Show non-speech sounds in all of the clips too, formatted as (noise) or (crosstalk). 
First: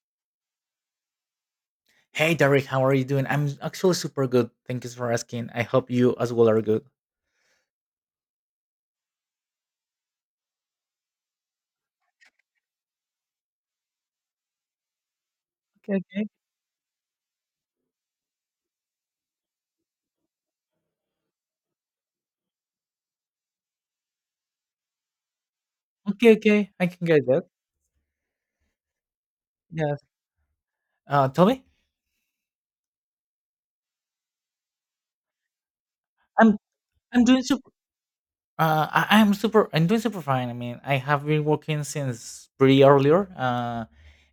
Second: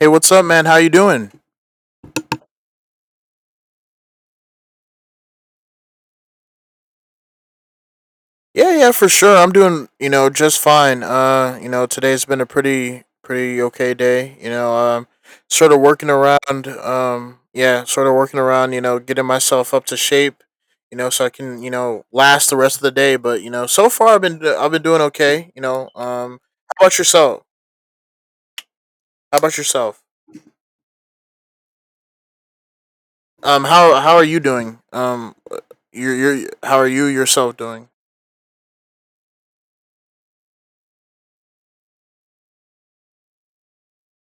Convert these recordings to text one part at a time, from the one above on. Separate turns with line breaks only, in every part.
Hey, what's up, man? How you doing?
Hey Derek, how are you doing? I'm actually super good. Thank you for asking. I hope you as well are good.
Yeah, yeah, for sure. I'm doing, just fine. Today's been a pretty okay day. Sort of
Okay,
working
okay,
around. Yeah, sort of working around. Getting myself up to shape. So I can, last the rest of the day. But so far I've been doing okay.
okay, okay.
How
I
about
can get that.
yourself? How about yourself?
Yes. Tell me.
How are you doing?
I'm
How are you
I'm doing
yourself
super.
doing?
I'm super. I'm doing super fine. I mean, I have been working since pretty earlier. Uh,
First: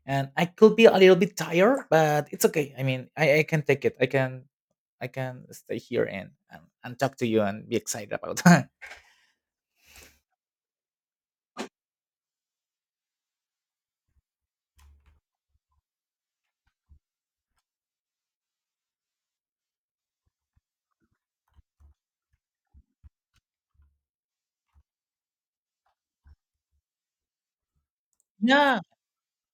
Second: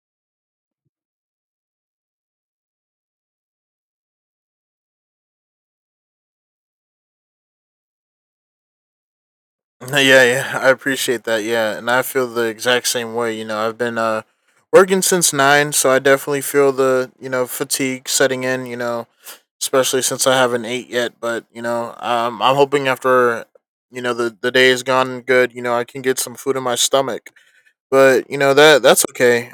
and I could be a little bit tired, but it's okay. I mean, I can take it. I can stay here and and talk to you and be excited about.
(laughs) Yeah, yeah, I appreciate that. Yeah, and I feel the exact same way. I've been working since nine, so I definitely feel the fatigue setting in. Especially since I haven't ate yet. But I'm hoping after the day is gone good, I can get some food in my stomach. But
(laughs) Yeah.
that's okay.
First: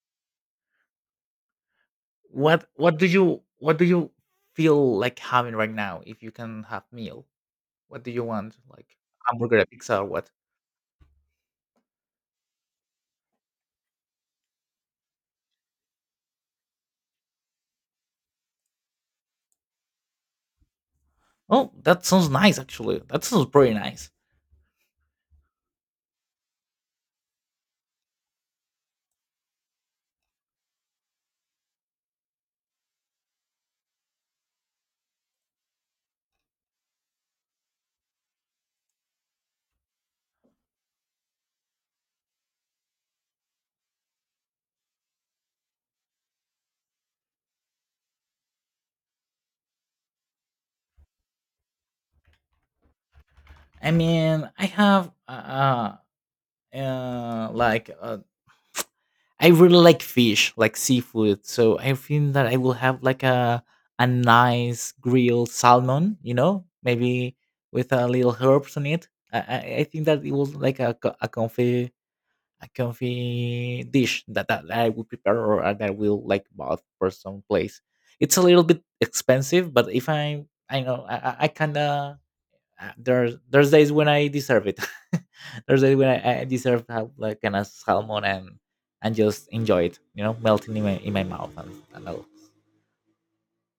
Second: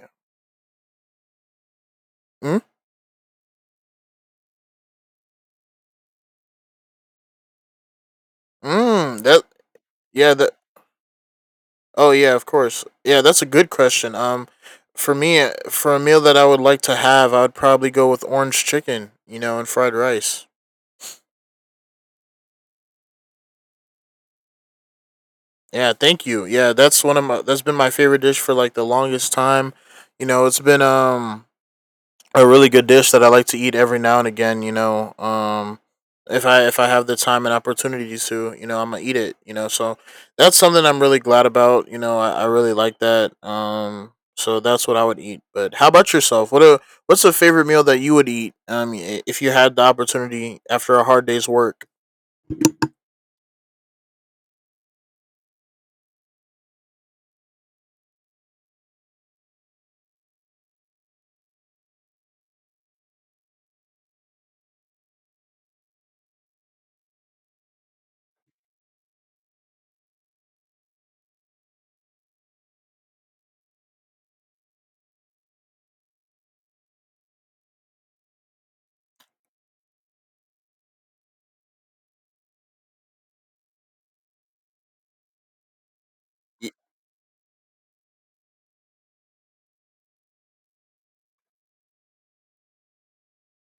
Mm,
What do you feel like having right now if you can have meal? What do you want? Like
mm that
hamburger, a pizza, or what?
yeah, that Oh yeah, of course. Yeah, that's a good question. For me, for a meal that I would like to have, I would probably go with orange chicken, and fried rice.
Oh, that sounds nice actually. That sounds pretty nice.
Yeah, thank you. Yeah, that's one of my that's been my favorite dish for like the longest time. It's been a really good dish that I like to eat every now and again. If I have the time and opportunity to, I'm gonna eat it. So that's something I'm really glad about. I really like that. So that's what I would eat. But how about yourself? What's a favorite meal that you would eat? If you had the opportunity after a hard day's work.
I mean, uh, like uh, I really like fish, like seafood. So I think that I will have like a nice grilled salmon, maybe with a little herbs on it. I think that it was like a comfy dish that I would prepare or that I will like bought for some place. It's a little bit expensive, but if I I know, I kind of, there's days when I deserve it. (laughs) There's days when I deserve to have like kind of salmon and just enjoy it, you know, melting in my mouth and all.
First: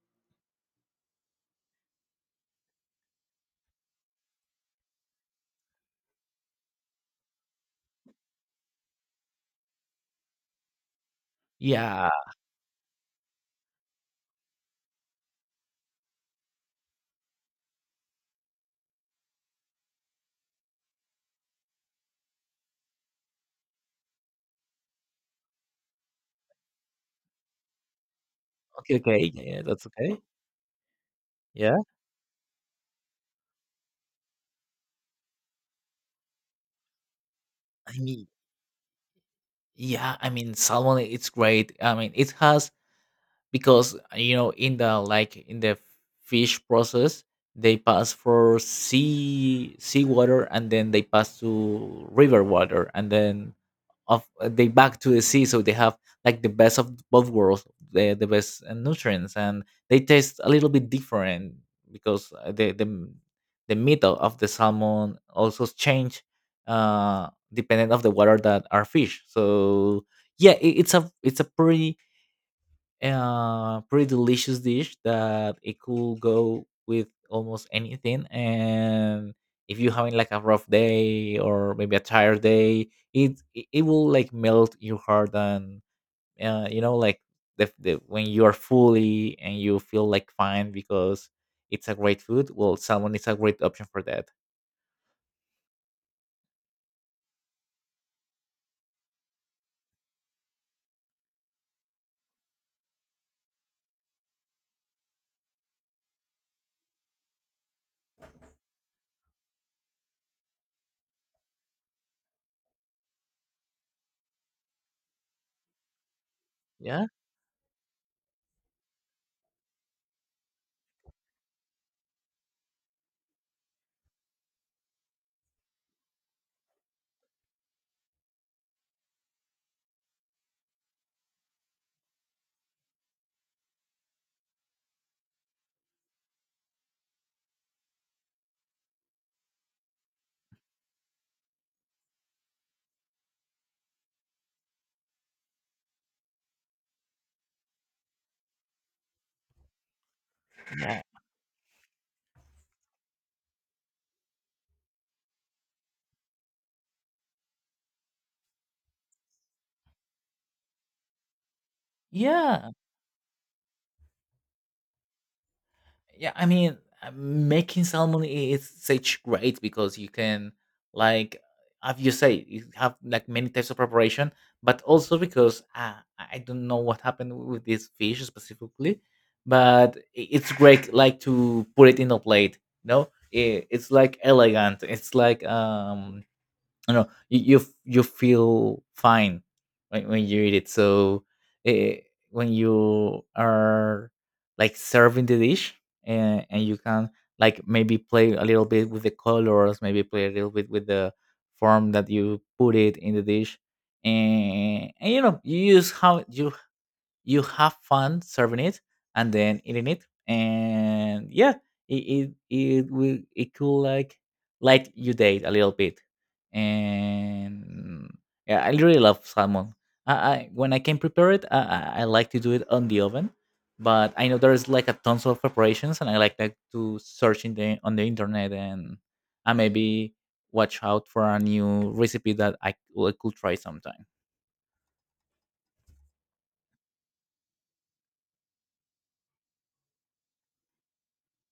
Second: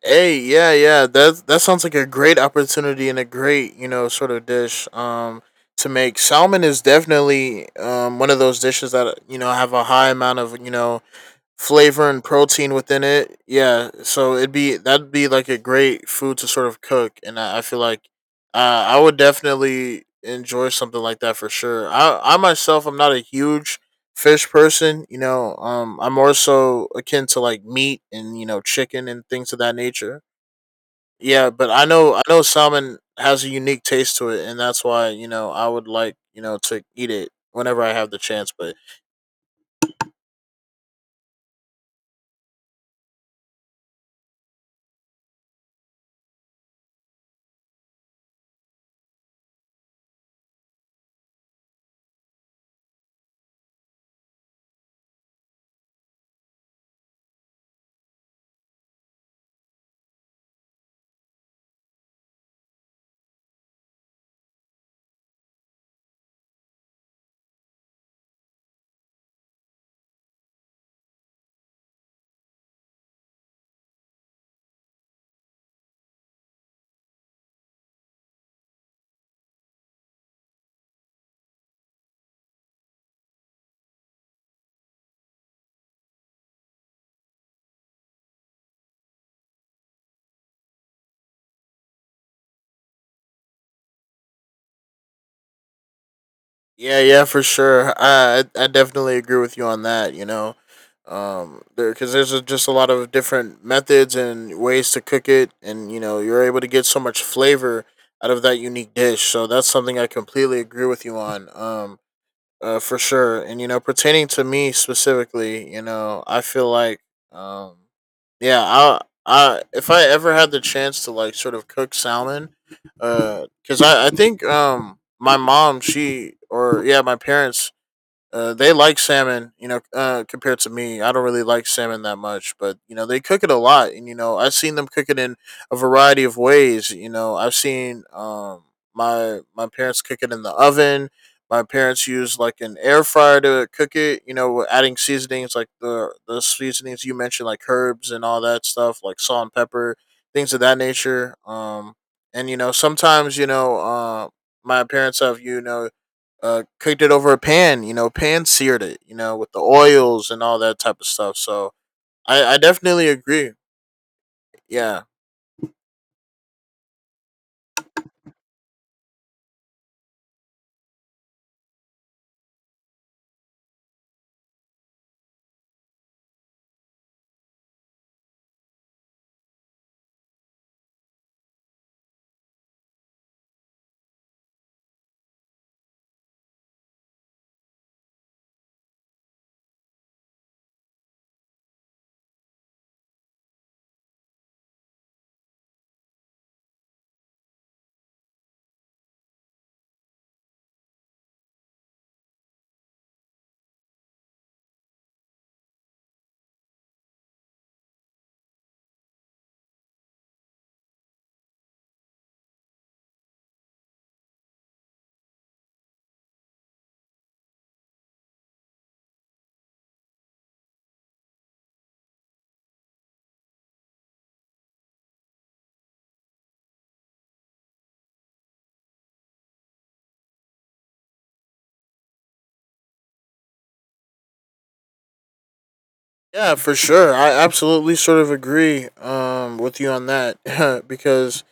Hey, yeah, yeah. That sounds like a great opportunity and a great, sort of dish to make. Salmon is definitely one of those dishes that have a high amount of,
Yeah.
flavor and protein within it. Yeah. So it'd be that'd be like a great food to sort of cook, and I feel like uh I would definitely enjoy something like that for sure. I myself, I'm not a huge fish person, I'm more so akin to like meat and
Okay.
chicken and
Okay. Yeah,
things of
yeah,
that
that's okay.
nature. Yeah, but
Yeah.
I know salmon has a unique taste to it, and that's why I would like to eat it whenever I
I
have the
mean,
chance. But
yeah. I mean, salmon. It's great. I mean, it has because you know in the fish process they pass for sea water, and then they pass to river water, and then of they back to the sea, so they have like the best of both worlds, the best nutrients, and they taste a little bit different because the meat of the salmon also change uh dependent of the water that are fish, so yeah, it's a pretty pretty delicious dish that it could go with almost anything. And if you're having like a rough day or maybe a tired day, it will like melt your heart and you know like the when you are fully and you feel like fine because it's a great food. Well, salmon is a great option for that.
yeah, yeah, for sure, I definitely agree with you on that. There, because there's a, just a lot of different methods and ways to cook it, and you're able to get so much flavor out of that unique dish. So that's something I completely agree with you on. For sure. And pertaining to me specifically, I feel like,
Yeah.
um, yeah, I, if I ever had the chance to like sort of cook salmon, because I think, my mom, she, or yeah, my parents, they like salmon, compared to me. I don't really like salmon that much, but they cook it a lot, and I've seen them cook it in a variety of ways. I've seen my parents cook it in the oven. My parents use like an air fryer to cook it. Adding seasonings like the seasonings you mentioned, like herbs and all that stuff, like salt and pepper, things of that
Yeah.
nature. And Sometimes my parents have cooked it over a pan. Pan seared it. With the oils and all that type of stuff. So I
Yeah.
definitely agree. Yeah,
Yeah, I mean, making salmon is such great because you can, like, as you say, you have like many types of preparation, but also because I don't know what happened with this fish specifically, but it's great like to put it in a plate. You know, it's like elegant. It's like no you feel fine when you eat it. So eh, when you are like serving the dish, and you can like maybe play a little bit with the colors, maybe play a little bit with the form that you put it in the dish, and you know, you use how you you have fun serving it and then eating it, and yeah, it will it could like light your date a little bit, and yeah, I really love salmon. I, when I can prepare it, I like to do it on the oven, but I know there's like a tons of preparations, and I like that to search in the internet, and I maybe watch out for a new recipe that I could try sometime.
yeah, for sure. I absolutely sort of agree with you on that (laughs) because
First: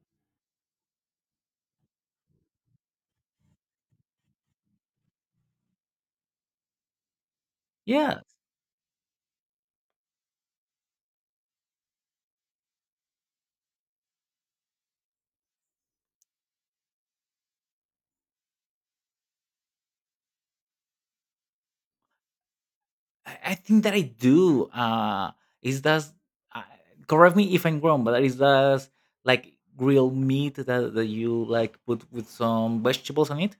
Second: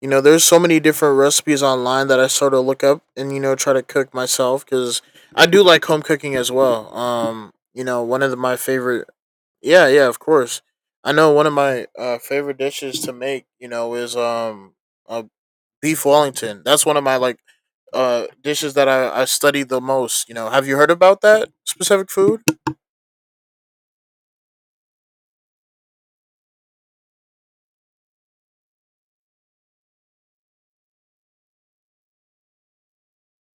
there's so many different recipes online that I sort of look up and try to cook myself, because I do like home cooking as well.
Yeah,
One of the, my favorite. Yeah, yeah, of course. I know one of my favorite dishes to make, is a beef Wellington. That's one of my like dishes that I study the most. Have you heard about that specific food?
I think that I do. Is that uh, correct me if I'm wrong, but is that like grilled meat that you like put with some vegetables on it?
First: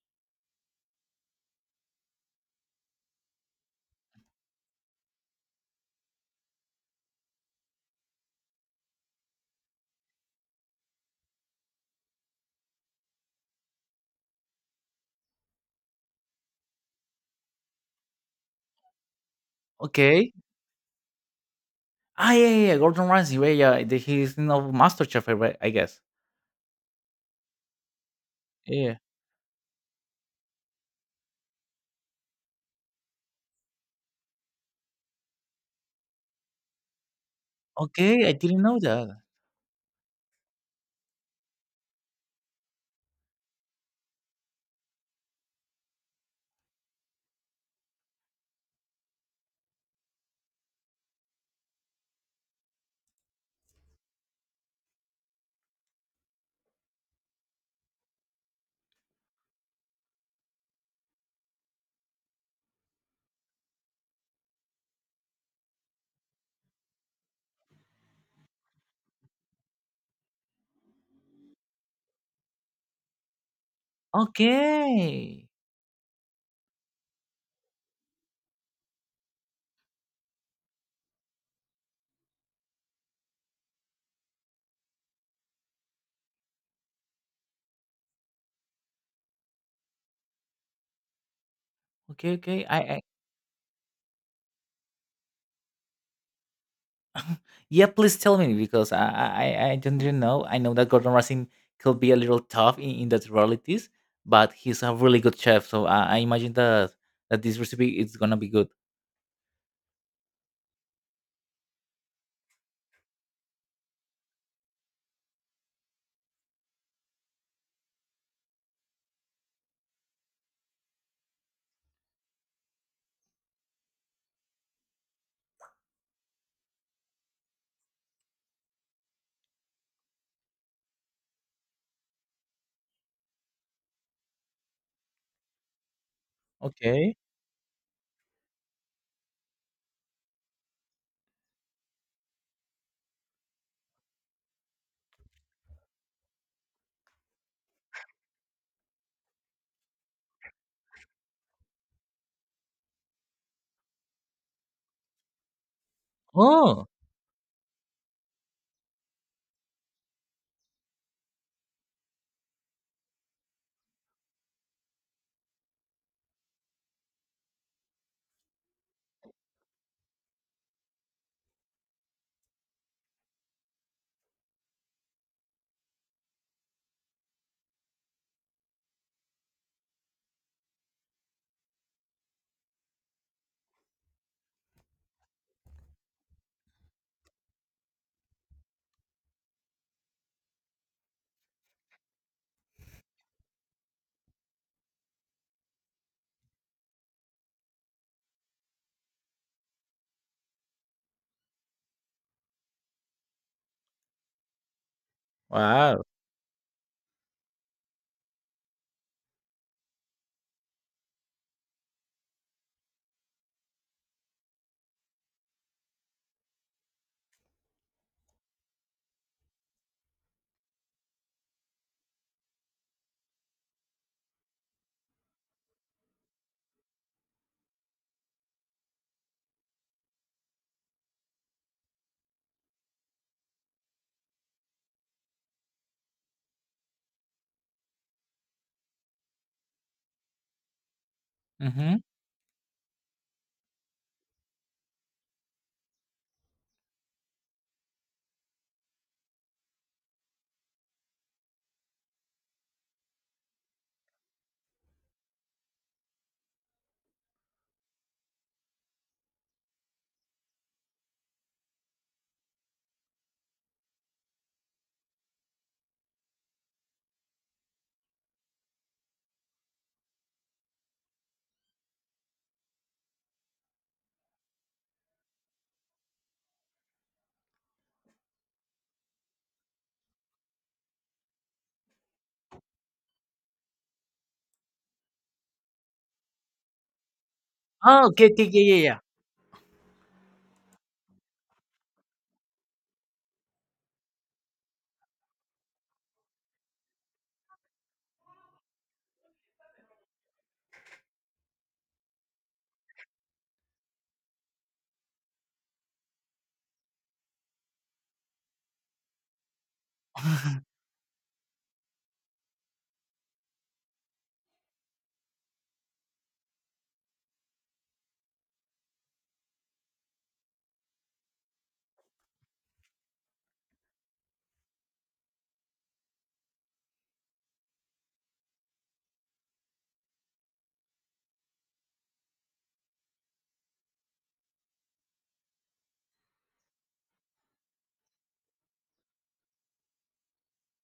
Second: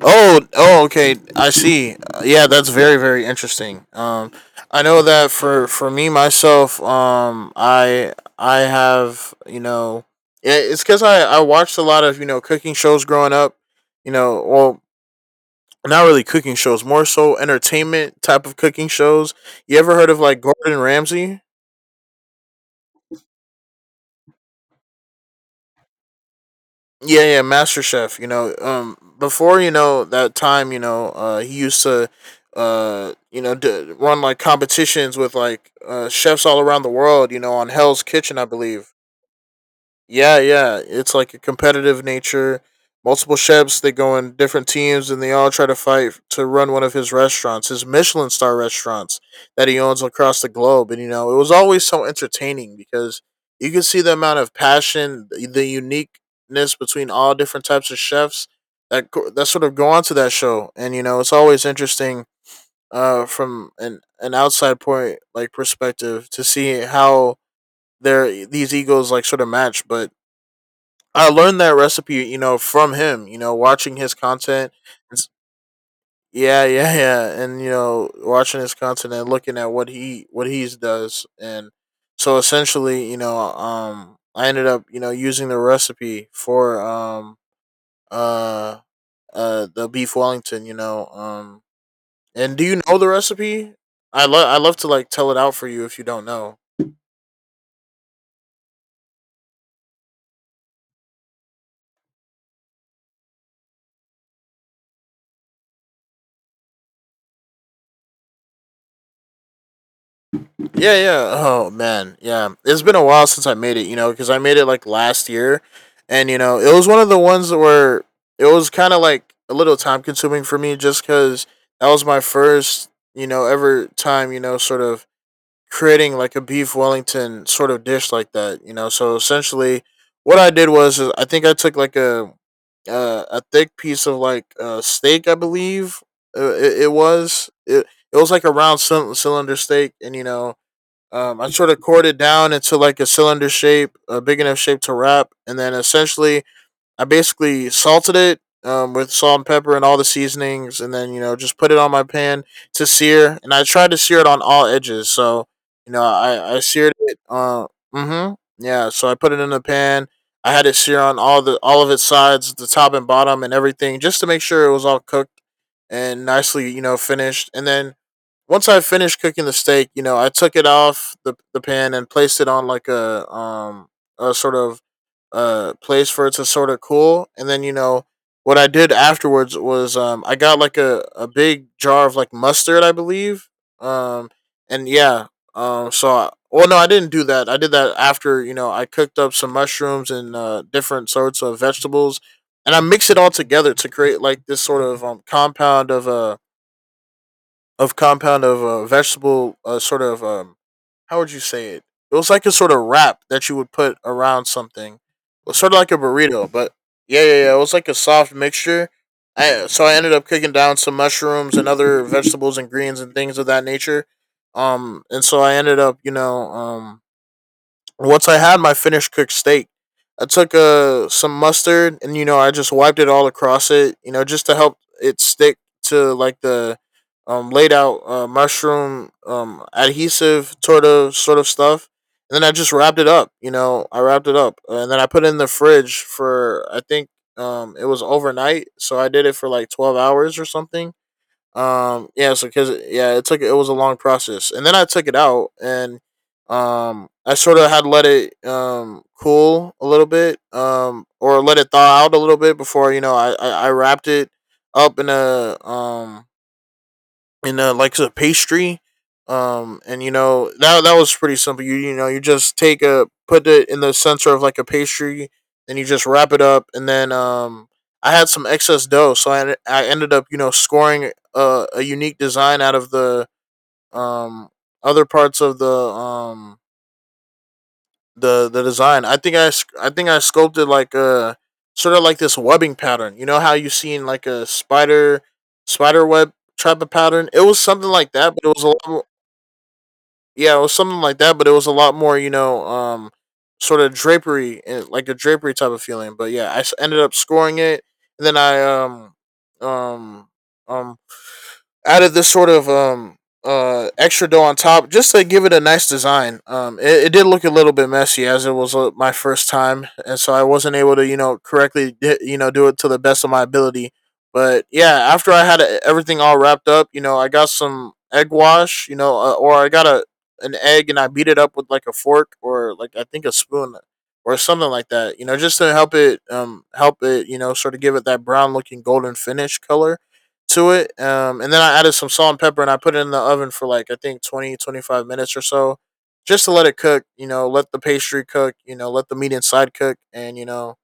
Oh, oh, okay, I see. Yeah, that's very interesting. I know that for me myself, I have yeah, it's because I watched a lot of cooking shows growing up. You know, well. Not really cooking shows, more so entertainment type of cooking shows. You ever heard of
Okay.
like Gordon Ramsay?
Ah, yeah, yeah, yeah, Gordon Ramsay. Yeah, yeah, yeah, he's in of MasterChef, I guess.
Yeah, yeah, Master Chef.
Yeah.
Before that time, he used to, run like competitions with like chefs all around the world, on Hell's
Okay, I
Kitchen, I
didn't know
believe.
that.
Yeah, yeah. It's like a competitive nature. Multiple chefs, they go in different teams and they all try to fight to run one of his restaurants, his Michelin star restaurants that he owns across the globe. And, it was always so entertaining, because you could see the amount of passion, the uniqueness between all different types of chefs that sort of go onto that show. And, it's always interesting from an outside point, like perspective, to see how these egos like sort of match. But I learned that recipe, from him. Watching his content. It's,
Okay,
yeah, yeah, yeah, and watching his content and looking at what he's does, and so essentially, I ended up, using the recipe for uh the beef Wellington.
okay,
And do
okay.
you know the recipe? I love to like tell it out for you if you don't know.
Yeah, please tell me because I don't really know. I know that Gordon Ramsay could be a little tough in that realities, but he's a really good chef. So I imagine that this recipe is gonna be good.
Yeah, yeah. Oh man, yeah. It's been a while since I made it, because I made it like last year, and it was one of the ones that were it was kind of like a little time consuming for me, just because that was my first, ever time, sort of creating like a beef Wellington sort of dish like that, So essentially, what I did was is I think I took like a thick piece of like steak, I believe it
Okay.
was. It was like a round cylinder steak, and I sort of cored it down into like a cylinder shape, a big enough shape to wrap, and then essentially I basically salted it with salt and pepper and all the seasonings, and then just put it on my pan to sear. And I tried to sear it on all edges, so I
Oh,
seared it. Mm-hmm. Yeah, so I put it in the pan. I had it sear on all the all of its sides, the top and bottom, and everything, just to make sure it was all cooked and nicely, finished. And then once I finished cooking the steak, I took it off the pan and placed it on like a sort of place for it to sort of cool. And then what I did afterwards was I got like a big jar of like mustard, I believe. Um and yeah, so I, well no, I didn't do that. I did that after I cooked up some mushrooms and different sorts of vegetables, and I mixed it all together to create like this sort of compound of a of compound of vegetable sort of how would you say it? It was like a sort of wrap that you would put around something. It was sort of like a
wow.
burrito. But yeah, yeah, yeah. It was like a soft mixture. I so I ended up cooking down some mushrooms and other vegetables and greens and things of that nature. And so I ended up, once I had my finished cooked steak, I took some mustard and I just wiped it all across it, just to help it stick to like the laid out mushroom adhesive sort of stuff. And then I just wrapped it up, I wrapped it up and then I put it in the fridge for I think it was overnight, so I did it for like 12 hours or something.
Mm-hmm.
Yeah, so cause Yeah, it was a long process, and then I took it out, and I sort of had let it cool a little bit, or let it thaw out a little bit before I wrapped it up in a in like a pastry. And you know that was pretty simple. You know you just take a put it in the center of like a pastry, and you just wrap it up. And then I had some excess dough, so I ended up you know scoring a unique design out of the um other parts of the the design. I think I sculpted like a sort of like this webbing pattern. You know how you see in like a spider web type of pattern. It was something
Oh,
like
okay,
that,
okay,
but it was a
yeah,
lot
yeah.
more yeah, it was something like that, but it was a lot more, you know, sort of drapery, like a drapery type of feeling. But yeah, ended up scoring it, and then I um um added this sort of extra dough on top just to give it a nice design. It did look a little bit messy as it was my first time, and so I wasn't able to you know correctly you know do it to the best of my ability. But yeah, after I had everything all wrapped up, you know, I got some egg wash, you know, or I got a an egg and I beat it up with like a fork or like I think a spoon or something like that, you know, just to help it, you know, sort of give it that brown looking golden finish color to it. And then I added some salt and pepper and I put it in the oven for like, I think 20, 25 minutes or so just to let it cook, you know, let the pastry cook, you know, let the meat inside cook. And, you know,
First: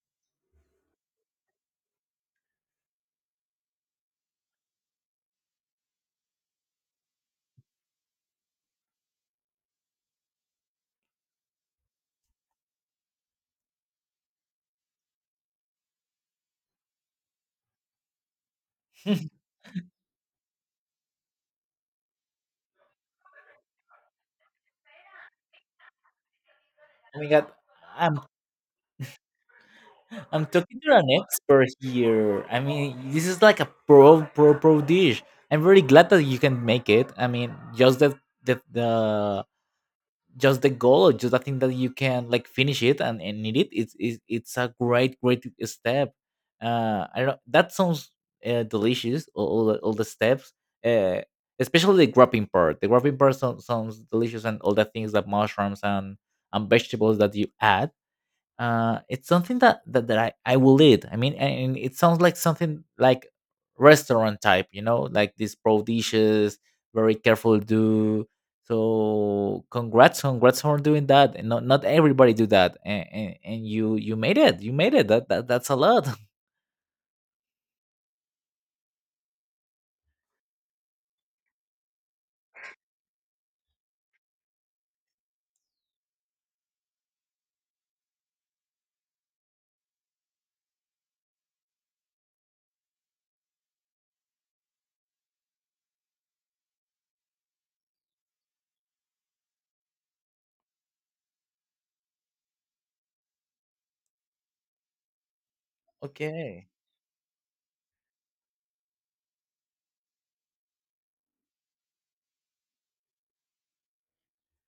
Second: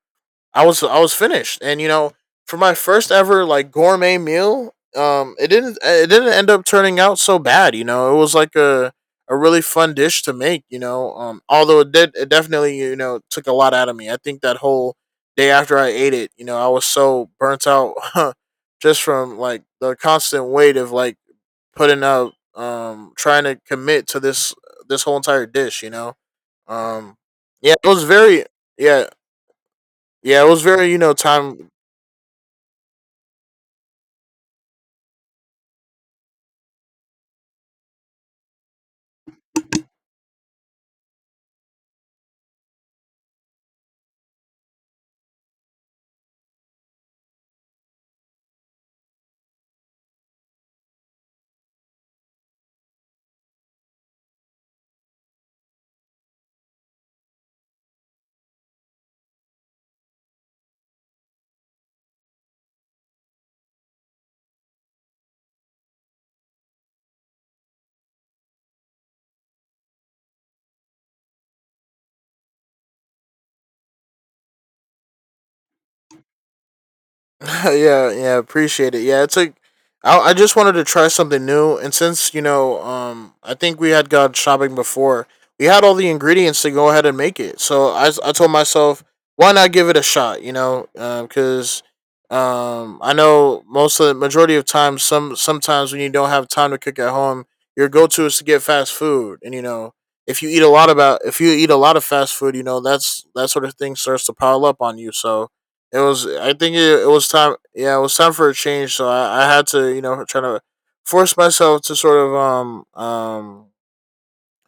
I was finished, and you know, for my first ever like gourmet meal, it didn't end up turning out so bad. You know, it was like a really fun dish to make. You know, although it did it definitely you know took a lot out of me. I think that whole day after I ate it, you know, I was so burnt out (laughs) just
Yeah.
from
(laughs)
like the constant weight of like putting up, trying to commit to this whole entire dish. You know, um,
Oh my god,
yeah, it was
I'm
very yeah yeah,
I'm
it was
talking
very,
to
you
an
know,
expert
time.
here. I mean, this is like a pro pro pro dish. I'm very glad that you can make it. I mean, just that the just the goal, or just the thing that you can like finish it and need it, it's a great great step. I don't know, that sounds delicious, all the steps uh especially the grapping part sounds delicious, and all the things that mushrooms and vegetables that you add, it's something that I will eat, I mean, and it sounds like something like restaurant type, you know, like these pro dishes, very careful do. So congrats congrats for doing that, and not everybody do that, and and you made it that's a lot. (laughs)
(laughs) Yeah, yeah, appreciate it. Yeah, it's like I just wanted to try something new, and since you know, I think we had gone shopping before. We had all the ingredients to go ahead and make it, so I told myself, why not give it a shot? You know, because I know most of the majority of times, sometimes when you don't have time to cook at home, your go to is to get fast food, and you know, if you eat a lot about if you eat a lot of fast food, you know that's that sort of thing starts to pile up on you. So it was. I
Okay.
think it was time. Yeah, it was time for a change. So I had to, you know, try to force myself to sort of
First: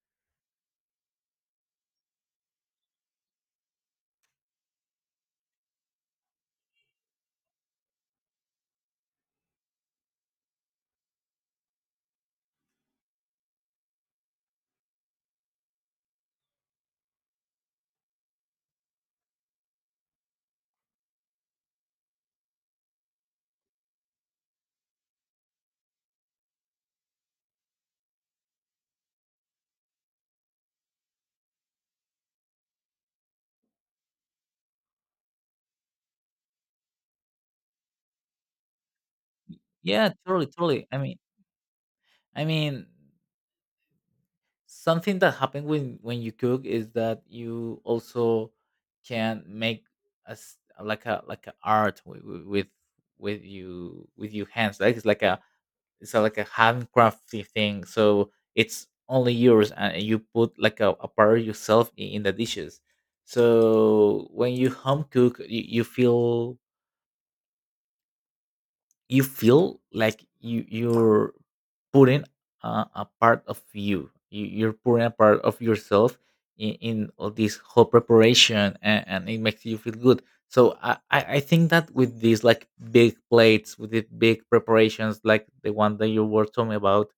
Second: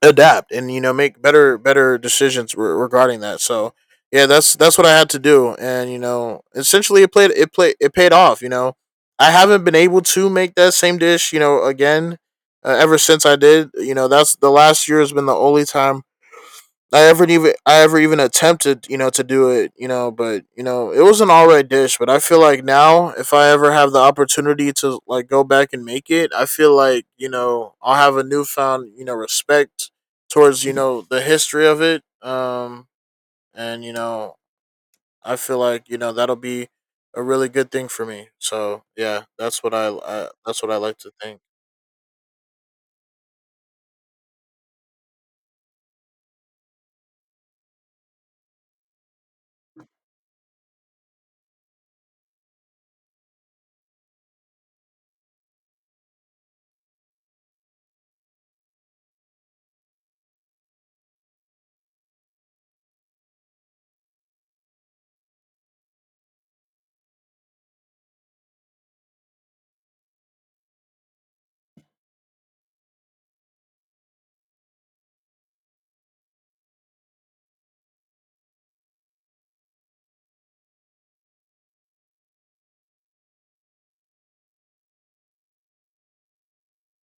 adapt and you know make better better decisions regarding that. So yeah, that's what I had to do, and you know, essentially it paid off. You know, I haven't been able to make that same dish, you know, again ever since I did. You know, that's the last year has been the only time I ever even attempted, you know, to do it, you know, but you know, it was an alright dish. But I feel like now, if I ever have the opportunity to like go back and make it, I feel like you know I'll have a newfound you know respect towards you know the history of it. And you know, I feel like you know that'll be a really good thing for me. So yeah, that's what I,
Yeah,
I
totally
that's what I
totally, I
like to
mean,
think.
i mean something that happens when you cook is that you also can make a s- like a art with you with your hands. Like it's like a, it's a, like a handcrafty thing, so it's only yours, and you put like a part of yourself in the dishes. So when you home cook, you feel, like you're putting a part of you. You you're putting a part of yourself in all this whole preparation, and it makes you feel good. So I think that with these like big plates, with the big preparations, like the one that you were talking about,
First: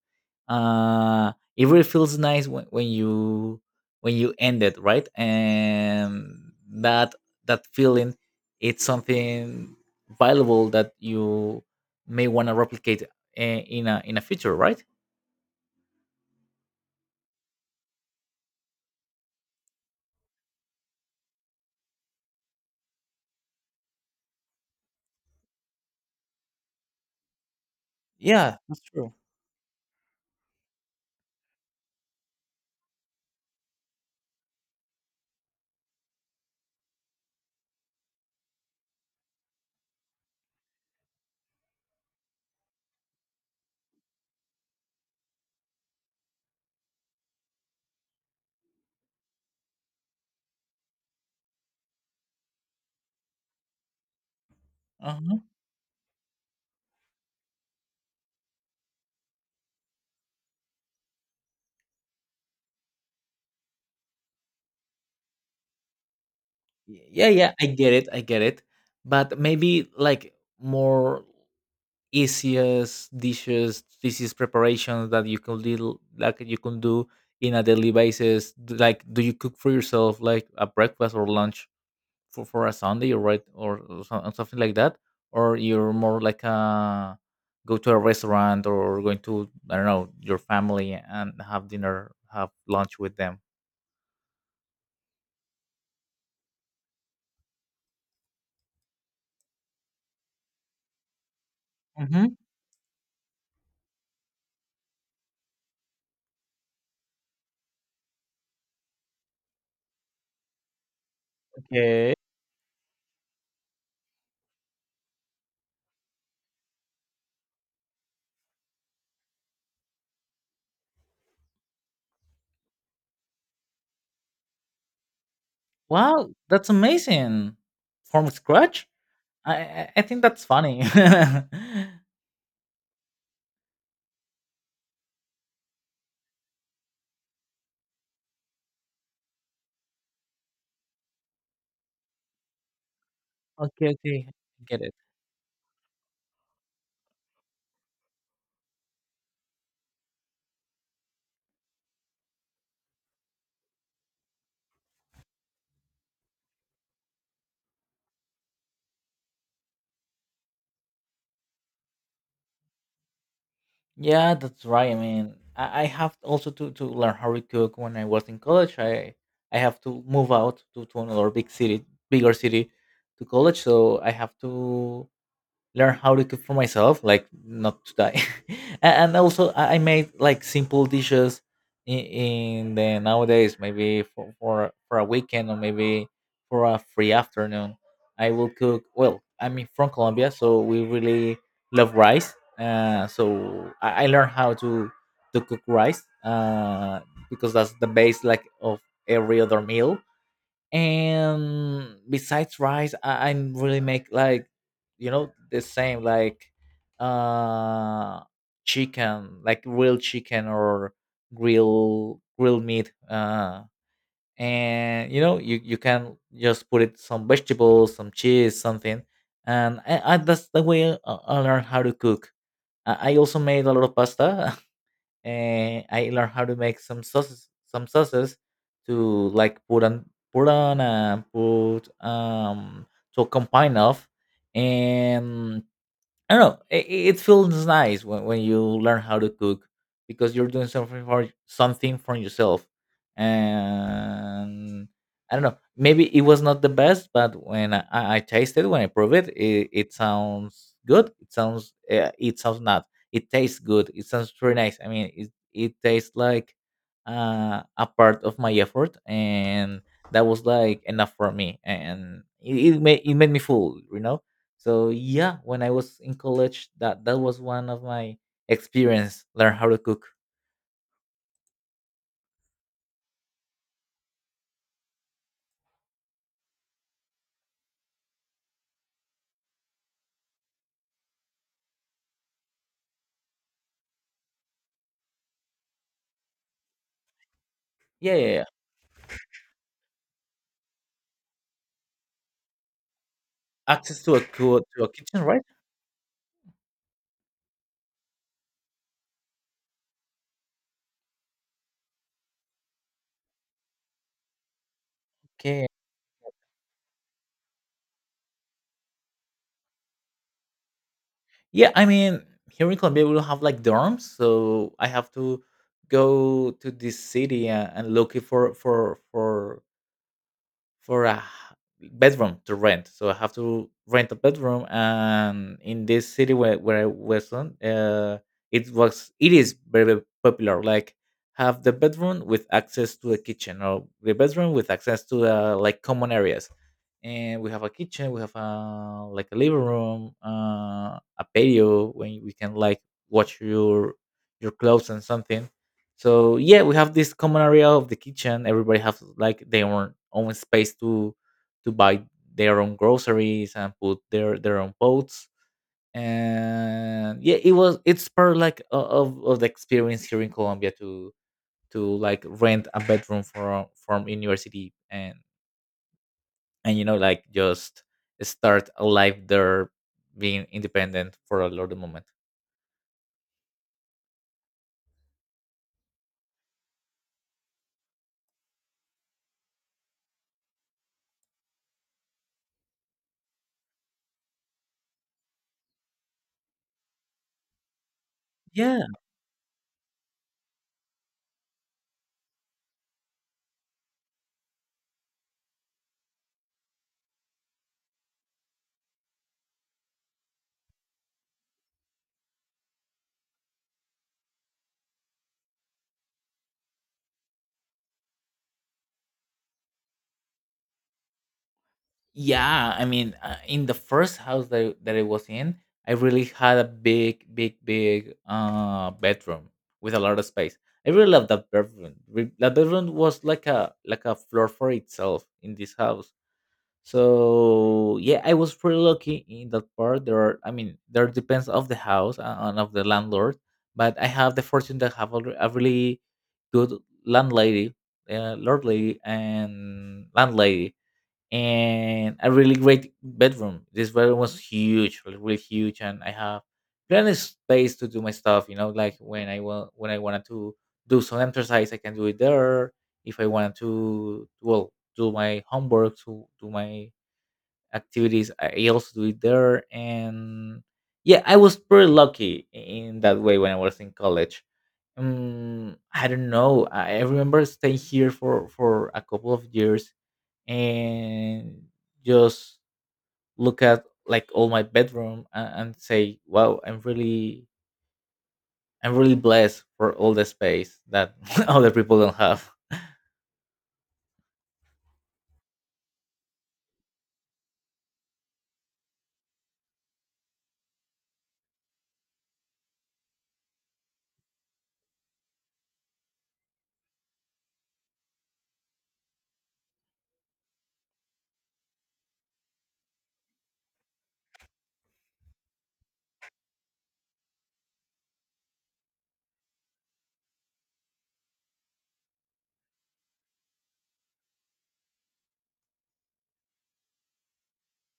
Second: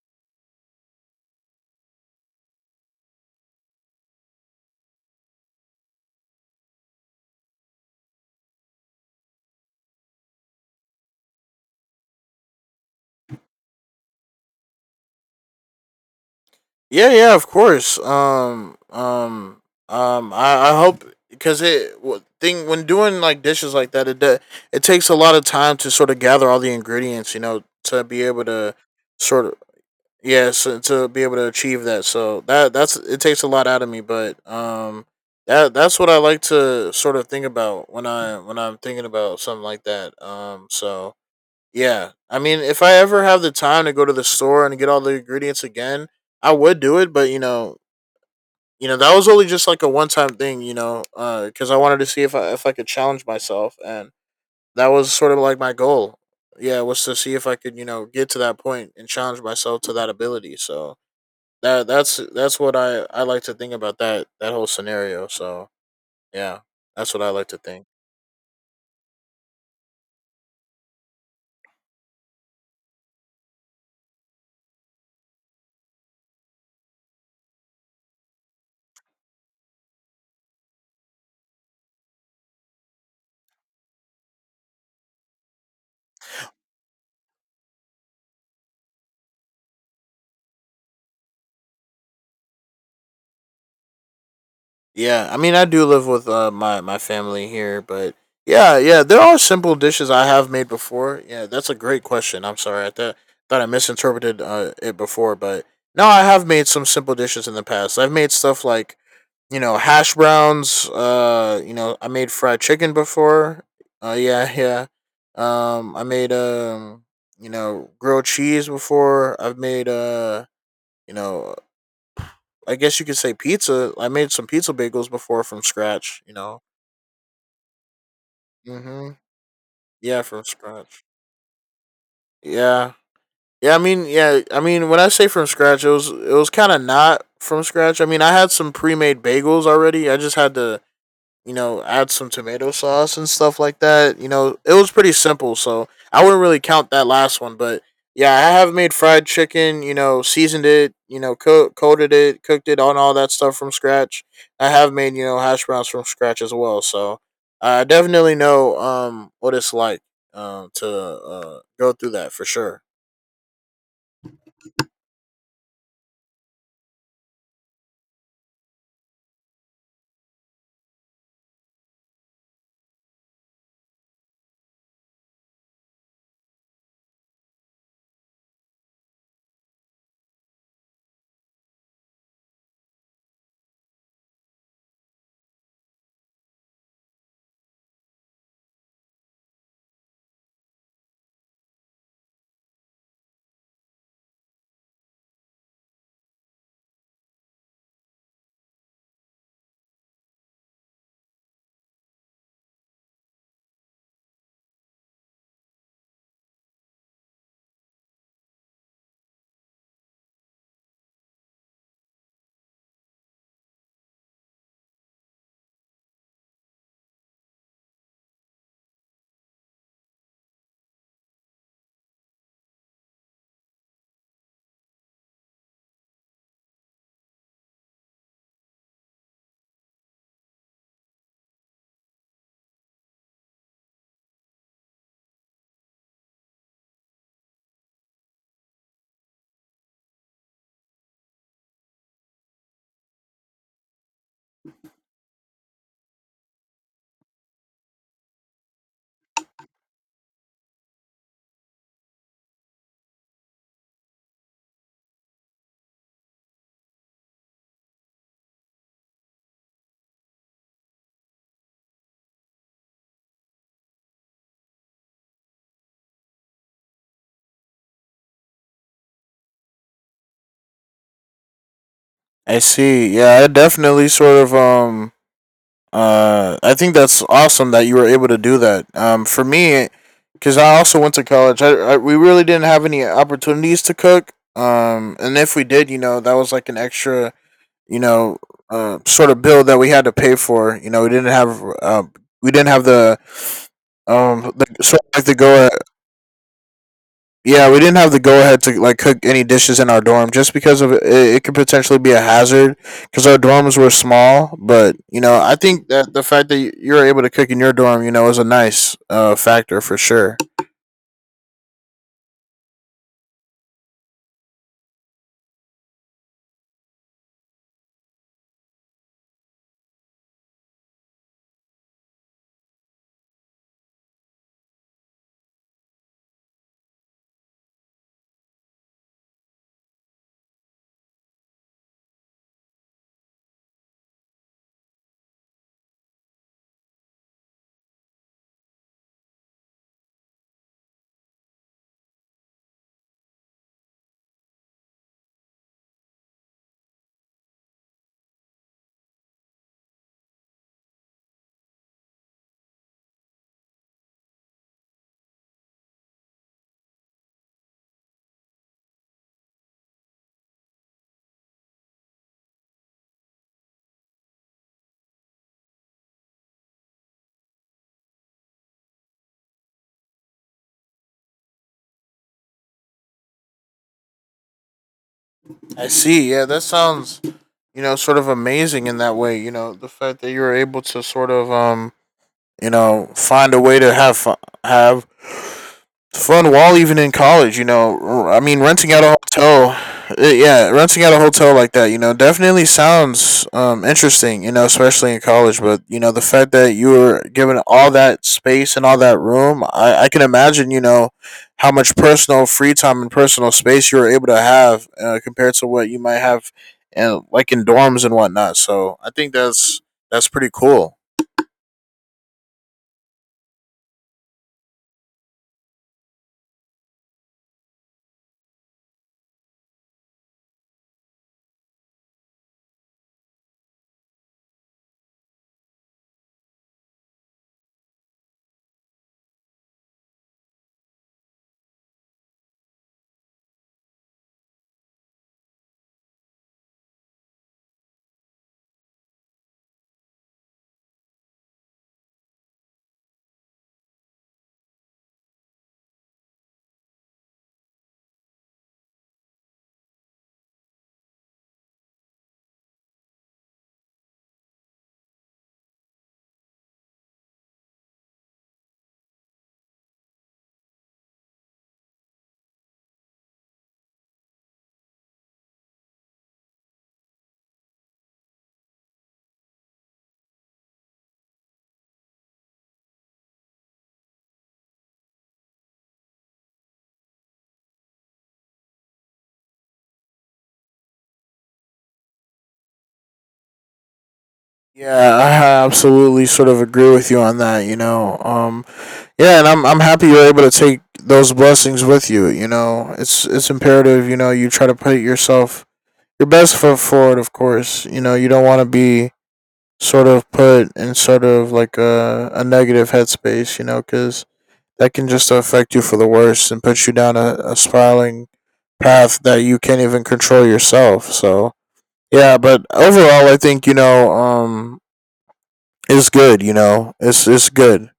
uh it really feels nice when you end it right, and that that feeling, it's something valuable that you may want to replicate in a future, right?
Yeah, yeah, of course. I hope because thing when doing like dishes like that, it takes a lot of time to sort of gather all the ingredients, you know, to be able
Yeah,
to
that's true.
sort of yeah, so, to be able to achieve that. So that's it takes a lot out of me, but that's what I like to sort of think about when I'm thinking about something like that. So yeah. I mean, if I ever have the time to go to the store and get all the ingredients again, I would do it, but you know, that was only just like a one-time thing, you know, cuz I wanted to see if I could challenge myself and that was sort of
Uh-huh.
like my goal. Yeah, was to see if I could, you know, get to that point and challenge myself to that ability. So, that's what I like to think about that whole scenario. So, yeah, that's what
Yeah,
I like
yeah,
to
I
think.
get it, I get it. But maybe like more easiest dishes, easiest preparations that you can do, like you can do in a daily basis? Like, do you cook for yourself like a breakfast or lunch for a Sunday or right or something like that? Or you're more like a go to a restaurant or going to, I don't know, your family and have dinner, have lunch with them.
Yeah, I mean, I do live with my my family here, but yeah, yeah, there are simple dishes I have made before. Yeah, that's a great
Hmm.
question. I'm sorry, I thought thought I misinterpreted it before, but no, I have made some simple dishes in the past. I've made stuff like you know hash browns. You know, I
Okay.
made fried chicken before. Yeah, (laughs) yeah. I made you know, grilled cheese before. I've made you know, I guess you could say pizza. I made some pizza bagels before from scratch.
Wow,
You know.
that's amazing! From scratch,
Mhm.
I I
Yeah,
think
from
that's funny.
scratch.
(laughs)
Yeah. Yeah. I mean, yeah. I mean, when I say from scratch, it was kind of not from scratch. I mean, I had some pre made bagels already. I just had to you know, add some tomato sauce and stuff like
Okay,
that.
okay,
You know,
I
it
get
was
it.
pretty simple, so I wouldn't really count that last one. But yeah, I have made fried chicken. You know, seasoned it. You know, coated it, cooked it, on all that stuff from scratch. I have made you know hash browns from scratch as well. So I definitely know what it's like to go through that for sure.
Yeah, that's right. I mean, I have also to learn how to cook. When I was in college, I have to move out to another big city, bigger city, to college. So I have to learn how to cook for myself, like not to die. (laughs) And also, I made like simple dishes in the nowadays, maybe for, for a weekend or maybe for a free afternoon. I will cook. Well, I'm from Colombia, so we really love rice. So I learned how to cook rice because that's the base like of every other meal. And besides rice, I really make like, you know, the same, like, uh chicken, like grilled chicken or grilled meat and you know you can just put it some vegetables, some cheese, something. And that's the way I learned how to cook. I also made a lot of pasta, and I learned how to make some sauces, to like put on, put on, and put to combine of, and I don't know. It feels nice when you learn how to cook because you're doing something for something for yourself. And I don't know. Maybe it was not the best, but when I tasted, when I prove it, it sounds good. It sounds not. It tastes good. It sounds very nice. I mean, it tastes like a part of my effort, and that was like enough for me. And it made me full. You know, so yeah, when I was in college, that that was one of my experience. Learn how to cook.
I see. Yeah, I definitely sort of I think that's awesome that you were able to do that. For me, because I also went to college, I we really didn't have any opportunities to cook. And if we did, you know, that was like an extra, you
Yeah, yeah,
know,
yeah.
sort of bill that we had to pay for. You know, we didn't have the
Access to a to a
sort of
kitchen,
like the
right?
go yeah, we didn't have the go ahead to like cook any dishes in our dorm just because of it could potentially be a hazard because our dorms were small. But you know, I
Okay.
think that the fact that you're able to cook in your dorm, you know, is a nice factor for sure.
Yeah, I mean, here in Colombia we don't have like dorms, so I have to go to this city, and look it for a bedroom to rent. So I have to rent a bedroom, and in this city where I was on, it is very, very popular. Like have the bedroom with access to a kitchen, or the bedroom with access to like common areas. And we have a kitchen, we have a like a living room, a patio when we can like wash your clothes and something so yeah, we have this common area of the kitchen. Everybody has like their own space to buy their own groceries and put their own pots. And yeah, it's part like of the experience here in Colombia to like rent a bedroom from university and you know like just start a life there being independent for a lot of moment.
I see. Yeah, that sounds you know sort of amazing in that way. You know, the fact that you were able to sort of you know, find a way to have fun while even in college. You know, I mean,
Yeah.
renting out a hotel, yeah, renting out a hotel like that. You know, definitely sounds interesting. You know, especially in college. But you know, the fact that you were given all that space and all that room, I can imagine. You know, how much personal free time and personal space you were able to have compared to what you might have, and like in dorms and whatnot. So I think that's pretty cool.
Yeah, I mean, in the first house that I was in, I really had a big bedroom with a lot of space. I really loved that bedroom. That bedroom was like a floor for itself in this house. So yeah, I was pretty lucky in that part. I mean, there depends of the house and of the landlord, but I have the fortune to have a, a really good landlady, lord lady, and landlady and a really great bedroom. This bedroom was huge, like, really huge, and I have plenty of space to do my stuff. You know, like when I wanted to do some exercise, I can do it there. If I wanted to, well, do my homework, to do my activities, I also do it there. And yeah, I was pretty lucky in that way when I was in college. I don't know. I remember staying here for a couple of years and just look at like all my bedroom and say wow, I'm really I'm really blessed for all the space that (laughs) other people don't have.
Yeah, I absolutely sort of agree with you on that. You know, yeah, and I'm happy you're able to take those blessings with you. You know, it's imperative. You know, you try to put yourself your best foot forward. Of course, you know you don't want to be sort of put in sort of like a negative headspace. You know, because that can just affect you for the worst and put you down a spiraling path that you can't even control yourself. So yeah, but overall, I think it's good. You know, it's good.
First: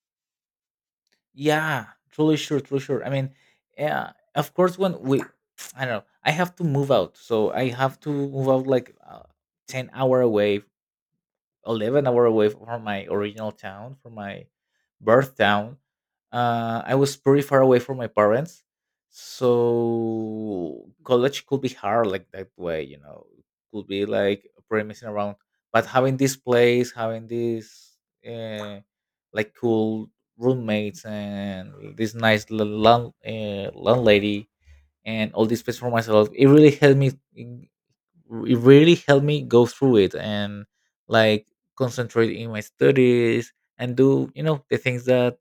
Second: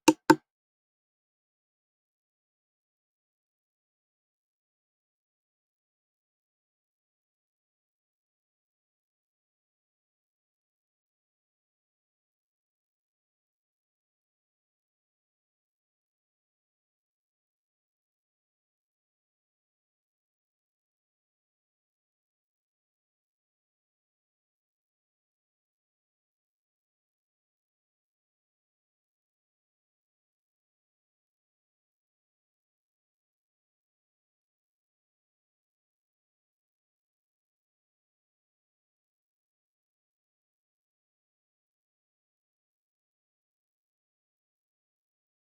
Yeah. Truly sure, I mean, yeah, of course when we I don't know, I have to move out, so I have to move out like 10 hour away, 11 hour away from my original town, from my birth town. I was pretty far away from my parents, so college could be hard like that way. You know, could be like pretty messing around. But having this place, having this uh, like cool roommates and this nice land, landlady and all this space for myself, it really helped me it really helped me go through it and like concentrate in my studies and do you know the things that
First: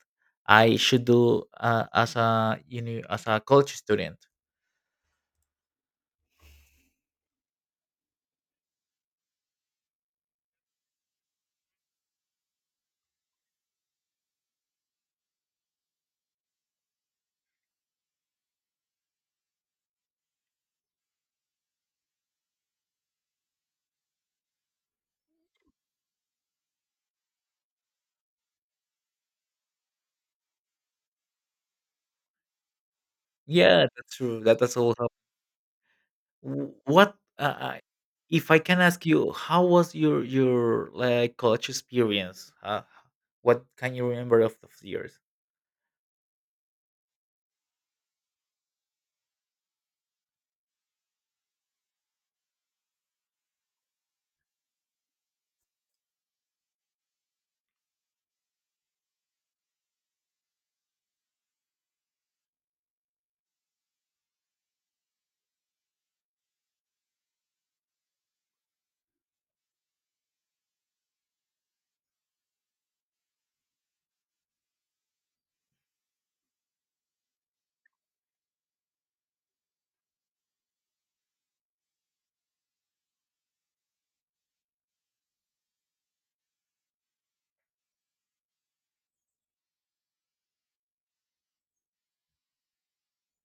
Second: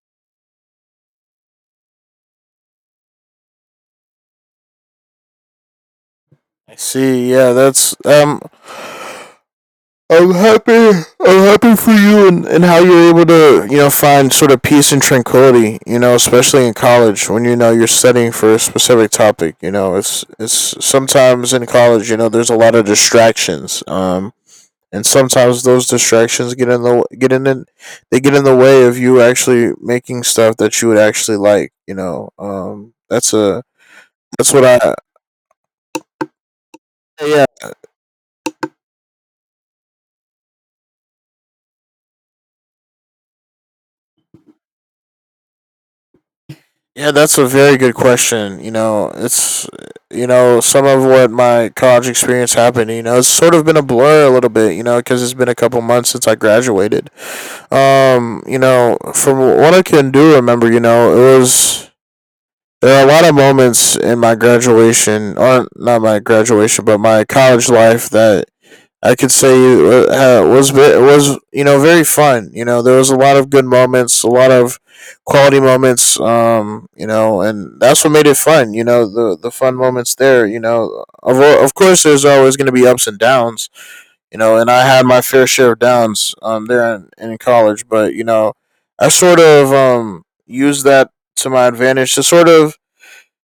I should do as a you know as a college student.
I see. Yeah, that's. I'm happy. I'm happy for you and how you're able to you know find sort of peace and tranquility. You know, especially in college when you know you're studying for a specific topic. You know, it's sometimes in college. You know, there's a lot of distractions. And sometimes those distractions they get in the way of you actually making stuff that you would actually like you know that's a
Yeah, that's true.
that's
That
what
that's
I
all help. What
yeah
if I can ask you, how was your like college experience? What can you remember of those years?
yeah that's a very good question. You know, it's, you know, some of what my college experience happened, you know, it's sort of been a blur a little bit, you know, because it's been a couple months since I graduated. You know, from what I can do remember, you know, it was, there are a lot of moments in my graduation, or not my graduation, but my college life that I could say uh, was was you know very fun. You know, there was a lot of good moments, a lot of quality moments. You know, and that's what made it fun. You know, the fun moments there. You know, of course, there's always going to be ups and downs. You know, and I had my fair share of downs there in college, but you know, I sort of used that to my advantage to sort of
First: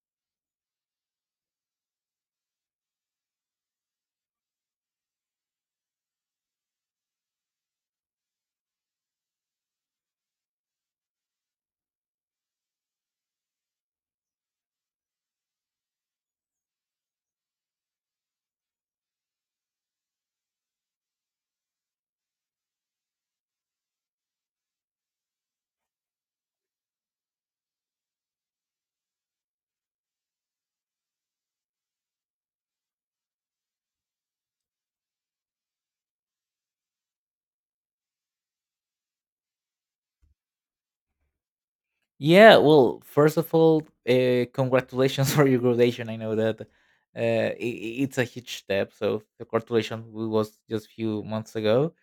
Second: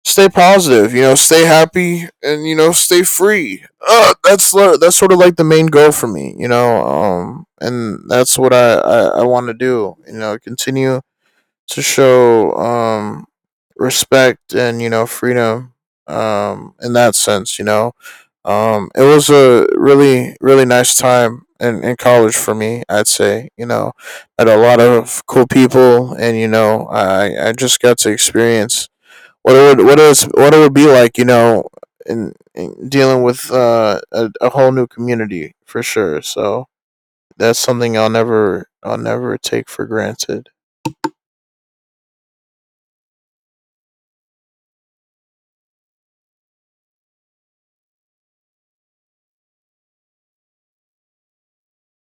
stay positive, you know, stay happy and you know, stay free. That's sort of like the main goal for me, you know. And that's what I want to do, you know, continue to show respect and, you know, freedom in that sense, you know. It was a really really nice time in college for me, I'd say, you know. I had a lot of cool people and you know, I just got to experience what it would be like, you know, in dealing with a whole new community for sure. So that's something I'll never take for granted.
Yeah, well, first of all, congratulations (laughs) for your graduation. I know that it's a huge step. So the congratulations was just a few months ago,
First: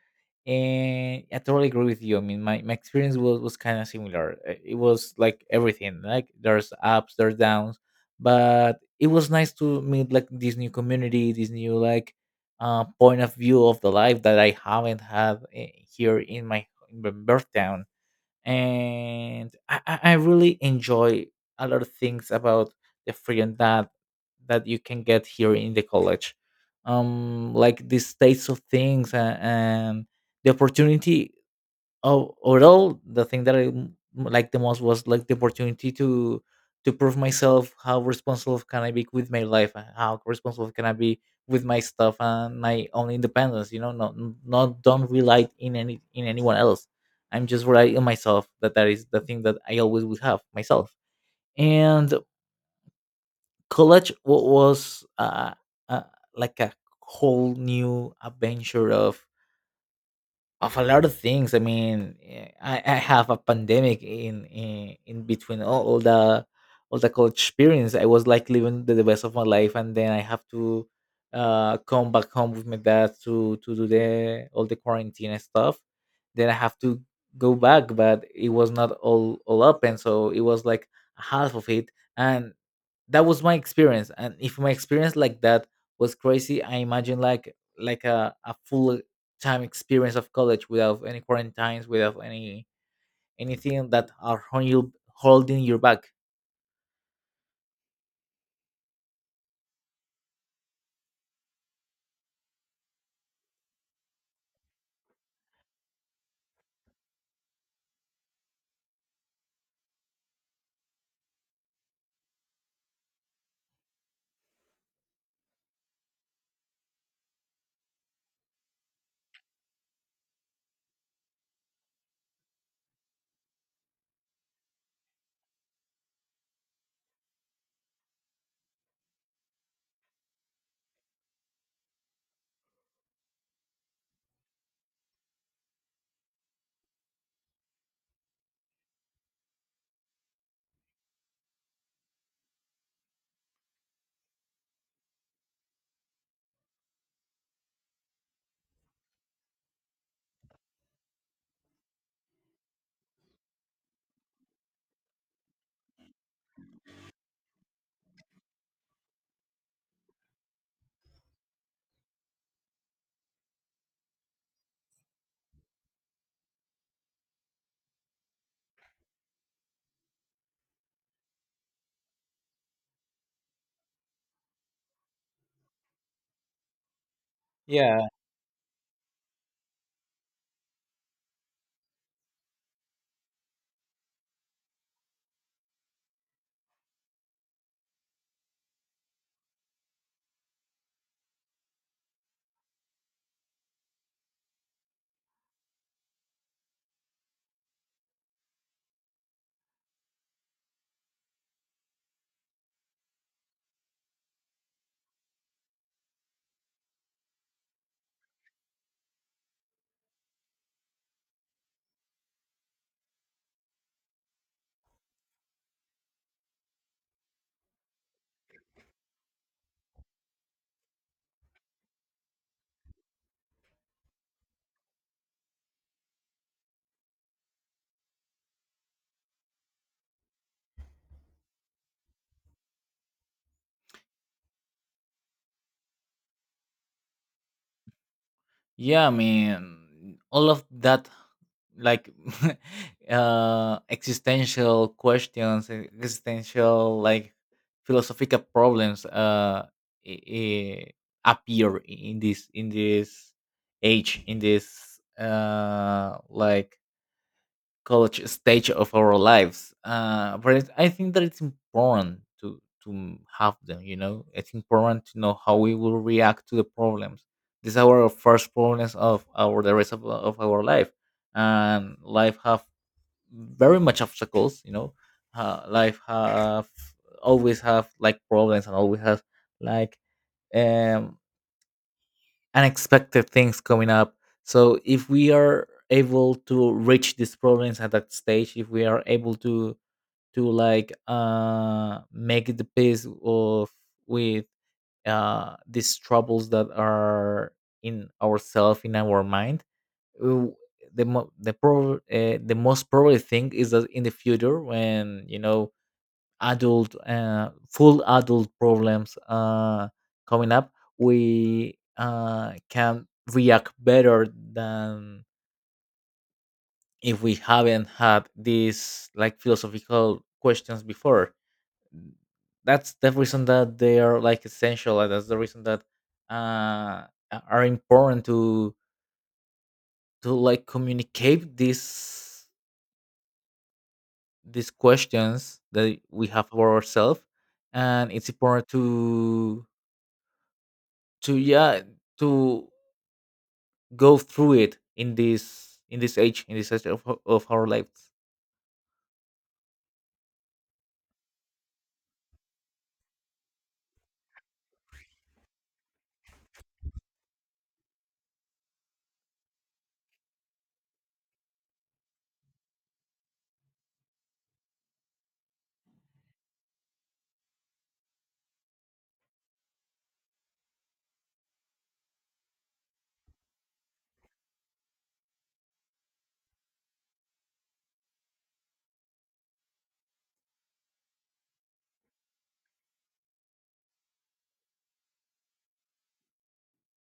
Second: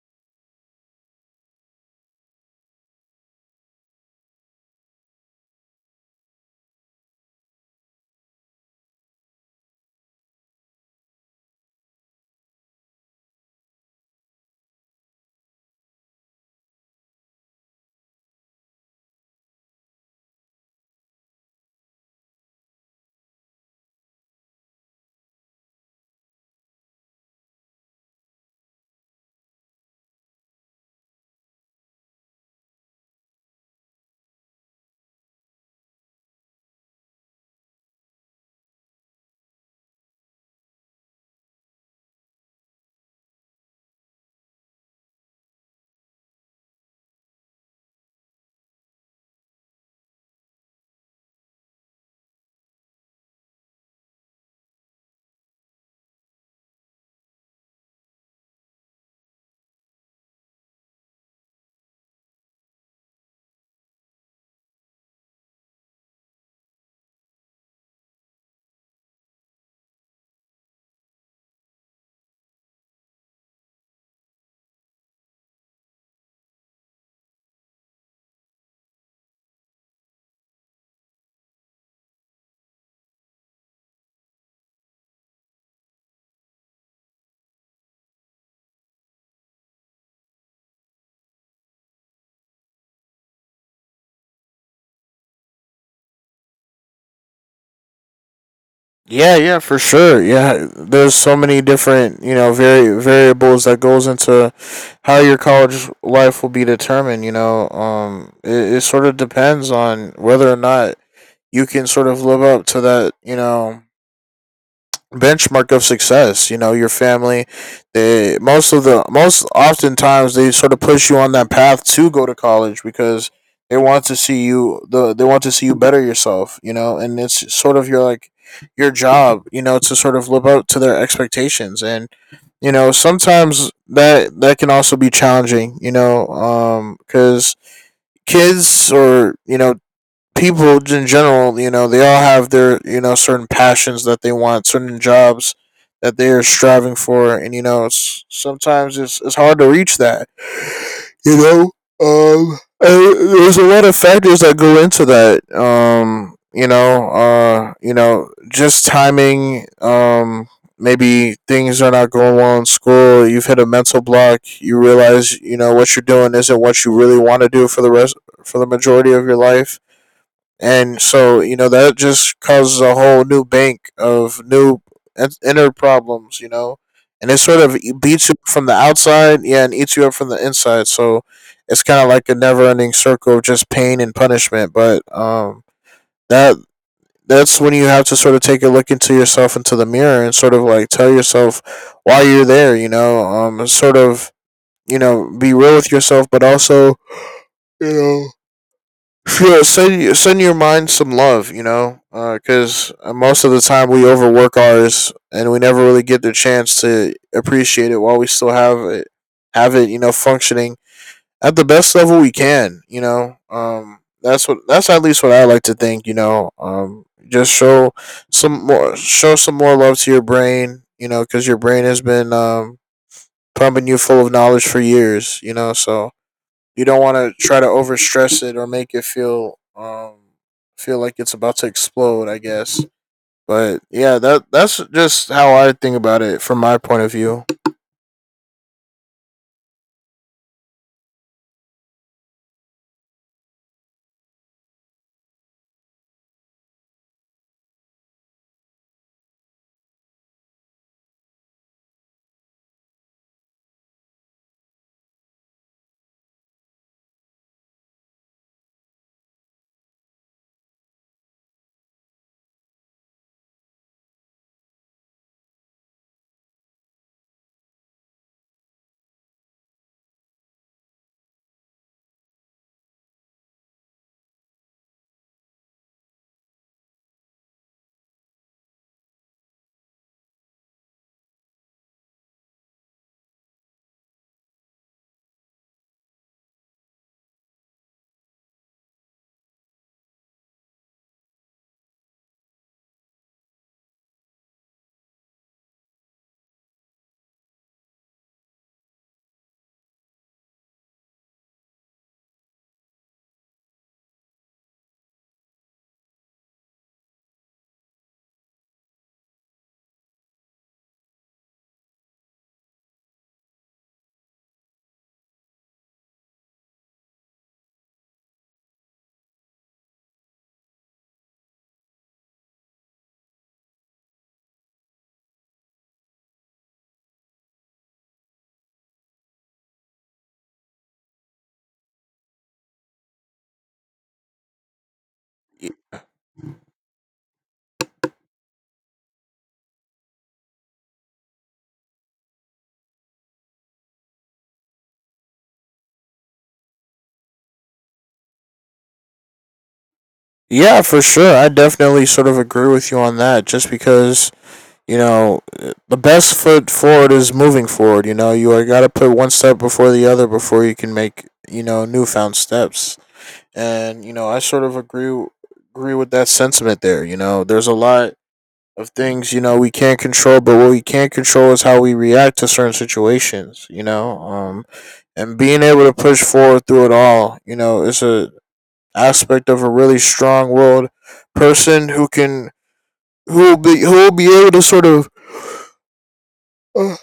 and I totally agree with you. I mean, my experience was kind of similar. It was like everything, like there's ups, there's downs, but it was nice to meet like this new community, this new like point of view of the life that I haven't had here in my birth town and I really enjoy a lot of things about the freedom that you can get here in the college, like these states of things and the opportunity. Oh, overall, the thing that I liked the most was like the opportunity to prove myself how responsible can I be with my life, how responsible can I be with my stuff and my own independence. You know, not don't rely in any in anyone else. I'm just relying on myself. That is the thing that I always would have myself. And college was uh, like a whole new adventure of a lot of things. I mean, I have a pandemic in in between all the college experience. I was like living the best of my life, and then I have to come back home with my dad to do the all the quarantine and stuff. Then I have to go back, but it was not all all open, so it was like half of it, and that was my experience, and if my experience like that was crazy, I imagine like a full time experience of college without any quarantines, without any anything that are holding you back.
Yeah, yeah, for sure. Yeah, there's so many different you know variables that goes into how your college life will be determined. You know, it sort of depends on whether or not you can sort of live up to that. You know, benchmark of success. You know, your family, they most of the most oftentimes they sort of push you on that path to go to college because they want to see you better yourself, you know, and it's sort of your like your job, you know, to sort of live up to their expectations. And, you know, sometimes that can also be challenging, you know, cuz kids or, you know, people in general, you know, they all have their, you know, certain passions that they want, certain jobs that they are striving for, and you know, sometimes it's hard to reach that. You know, and there's a lot of factors that go into that. You know, just timing. Maybe things are not going well in school. You've hit a mental block. You realize, you know, what you're doing isn't what you really want to do for the majority of your life, and so you know that just causes a whole new bank of new inner problems, you know, and it sort of
Yeah.
beats you from the outside yeah and eats you up from the inside. So it's kind of like a never-ending circle of just pain and punishment. But that that's when you have to sort of take a look into yourself, into the mirror, and sort of like tell yourself why you're there, you know. Um, sort of, you know, be real with yourself but also you know yeah, send your mind some love, you know, because most of the time we overwork ours and we never really get the chance to appreciate it while we still have it, you know, functioning at the best level we can, you know. That's what that's at least what I like to think, you know. Just show some more love to your brain, you know, because your brain has been pumping you full of knowledge for years, you know. So you don't want to try to overstress it or make it feel feel like it's about to explode I guess. But yeah, that that's just how I think about it from my point of view.
Yeah, I mean, all of that, like, (laughs) existential questions, existential, like, philosophical problems, i- i- appear in this age, in this, like college stage of our lives. But it, I think that it's important to have them. You know, it's important to know how we will react to the problems. These are our first problems of our the rest of our life, and life have very much obstacles. You know, life have always have like problems and always has like um unexpected things coming up. So if we are able to reach these problems at that stage, if we are able to like make the peace of with these troubles that are in ourself in our mind, uh, the most probably thing is that in the future when you know adult full adult problems coming up, we can react better than if we haven't had these like philosophical questions before. That's the reason that they are like essential, and that's the reason that uh, are important to like communicate these questions that we have for ourselves, and it's important to yeah to go through it in this in this age of, of our lives.
Yeah, for sure, I definitely sort of agree with you on that just because you know the best foot forward is moving forward. You know, you got to put one step before the other before you can make you know newfound steps. And you know I sort of agree with that sentiment there, you know. There's a lot of things you know we can't control, but what we can control is how we react to certain situations, you know. Um, and being able to push forward through it all, you know, is a aspect of a really strong willed person who will be able to sort of uh,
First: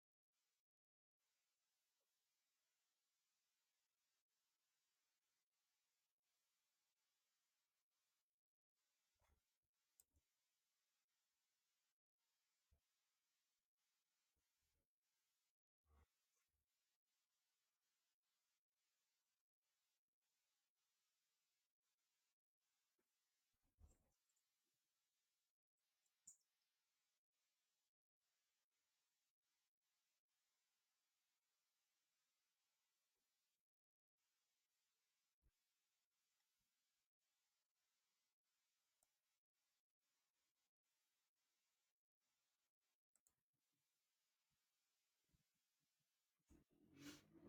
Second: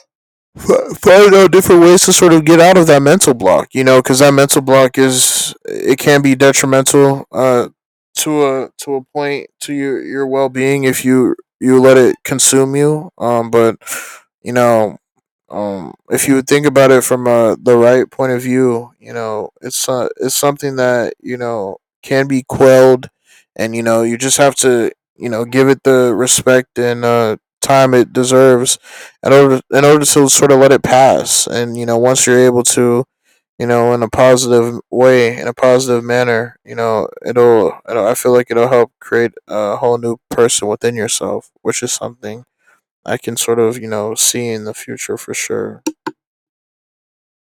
Find out different ways to sort of get out of that mental block, you know, because that mental block is it can be detrimental to a point to your well being if you you let it consume you. But you know, if you think about it from the right point of view, you know it's something that you know can be quelled, and you know you just have to you know give it the respect and time it deserves in order to sort of let it pass. And you know once you're able to you know in a positive way, in a positive manner, you know it'll, I feel like it'll help create a whole new person within yourself, which is something I can sort of you know see in the future for sure.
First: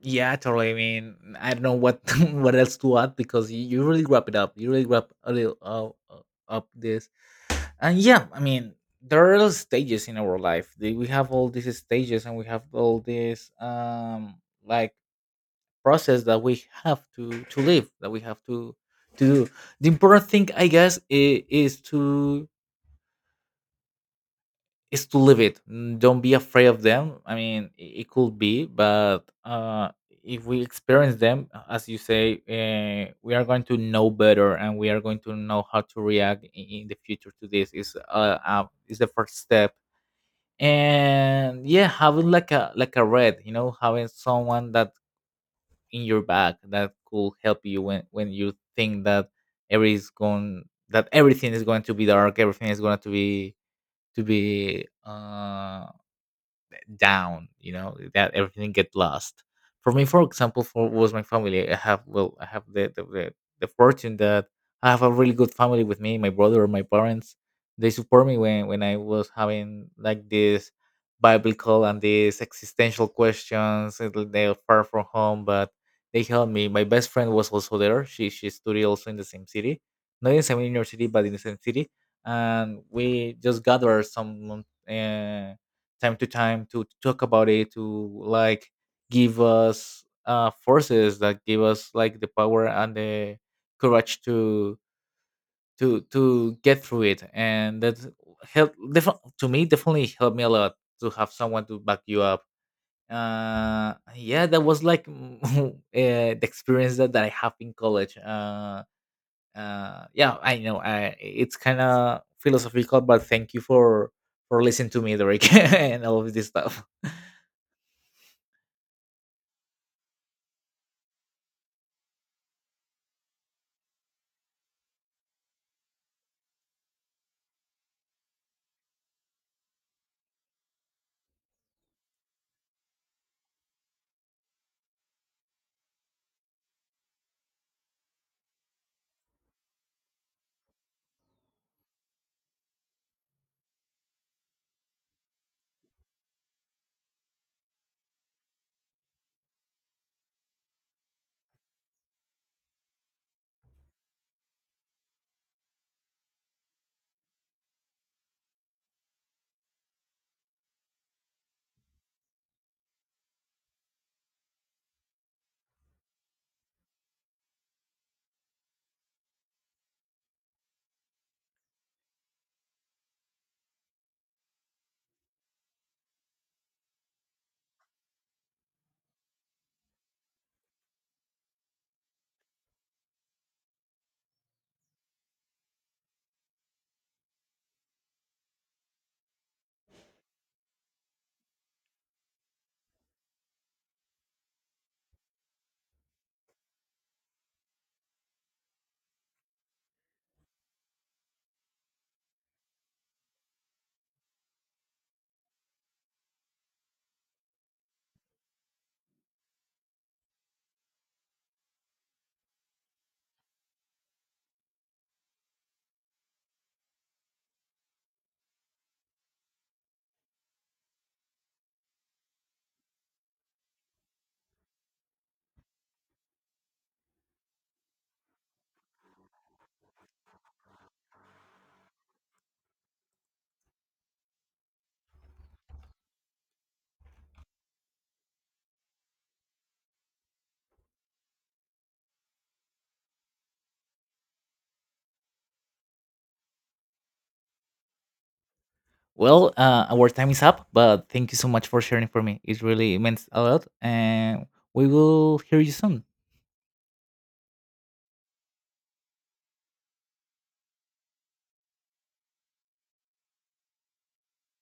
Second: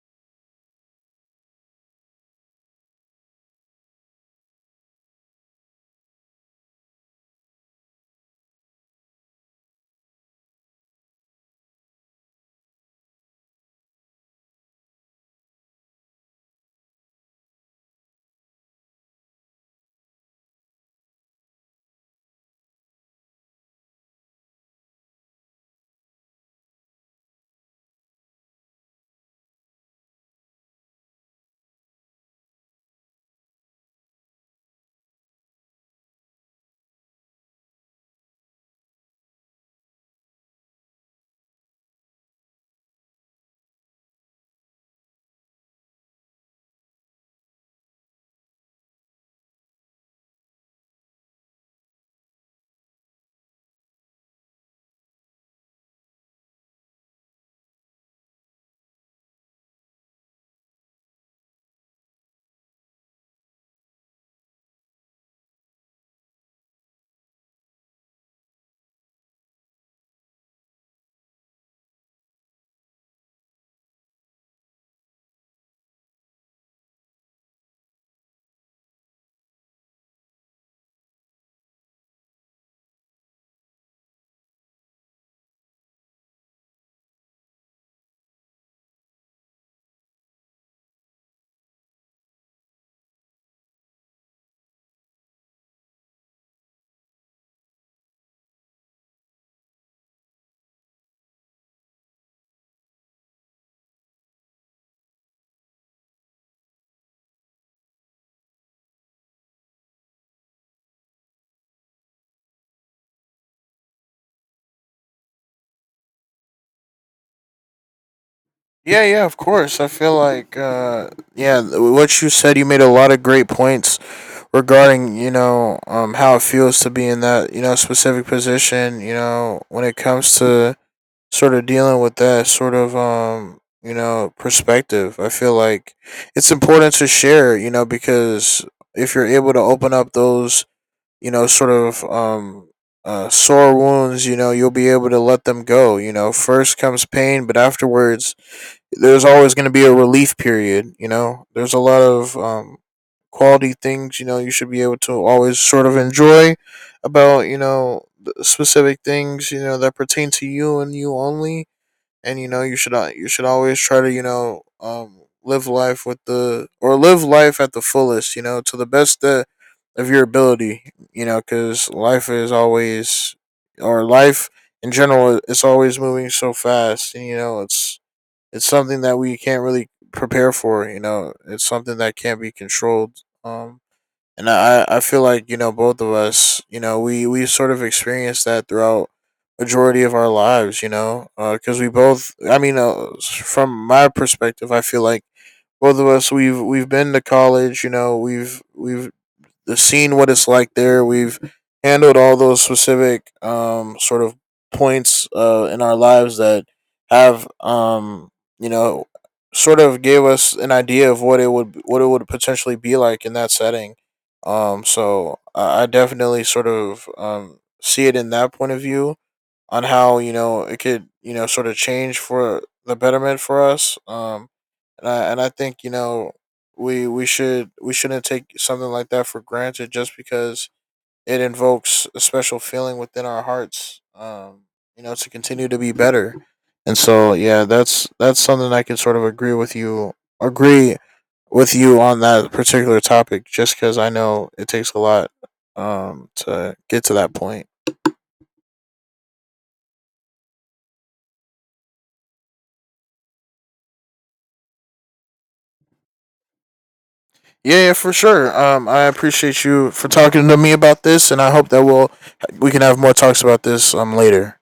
Yeah, totally. I mean, I don't know what (laughs) what else to add because you really wrap it up, you really wrap a little uh, up this. And yeah, I mean there are stages in our life. We have all these stages and we have all this like process that we have to live, that we have to do. The important thing I guess is to live it. Mm. Don't be afraid of them. I mean, it could be, but if we experience them, as you say, we are going to know better, and we are going to know how to react in the future to this. Is the first step, and yeah, having like a red, you know, having someone that in your back that could help you when you think that every is going that everything is going to be dark, everything is going to be down, you know, that everything get lost. For me, for example, for was my family. I have, well, I have the the fortune that I have a really good family with me, my brother, my parents. They support me when I was having like this biblical and these existential questions, and they're far from home, but they helped me. My best friend was also there. She studied also in the same city, not in the same university but in the same city, and we just gathered some time to time to talk about it, to like give us forces that give us like the power and the courage to to get through it, and that help defi- to me definitely helped me a lot to have someone to back you up. Yeah, that was like (laughs) the experience that, that I have in college. Yeah, I know I it's kind of philosophical, but thank you for listening to me, Derek, (laughs) and all of this stuff.
Yeah, yeah, of course. I feel like, yeah, what you said, you made a lot of great points regarding, you know, how it feels to be in that, you know, specific position, you know, when it comes to sort of dealing with that sort of, you know, perspective. I feel like it's important to share, you know, because if you're able to open up those, you know, sort of, sore wounds, you know, you'll be able to let them go. You know, first comes pain, but afterwards, there's always going to be a relief period. You know, there's a lot of quality things. You know, you should be able to always sort of enjoy about you know the specific things you know that pertain to you and you only. And you know, you should you should always try to you know live life with the or live life at the fullest. You know, to the best that of your ability. You know, because life is always or life in general it's always moving so fast and you know it's something that we can't really prepare for. You know, it's something that can't be controlled. And I feel like you know both of us, you know, we sort of experienced that throughout majority of our lives. You know, because we both, I mean, from my perspective, I feel like both of us we've been to college. You know, we've seen what it's like there. We've handled all those specific sort of points in our lives that have you know sort of gave us an idea of what it would potentially be like in that setting. So I definitely sort of see it in that point of view on how you know it could you know sort of change for the betterment for us. And I think you know we shouldn't take something like that for granted just because it invokes a special feeling within our hearts. You know, to continue to be better, and so yeah, that's something I can sort of agree with you on that particular topic. Just because I know it takes a lot to get to that point.
Well, our time is up, but thank you so much for sharing for me. It really meant a lot, and we will hear you soon.
Yeah, yeah, for sure. I appreciate you for talking to me about this, and I hope that we can have more talks about this later.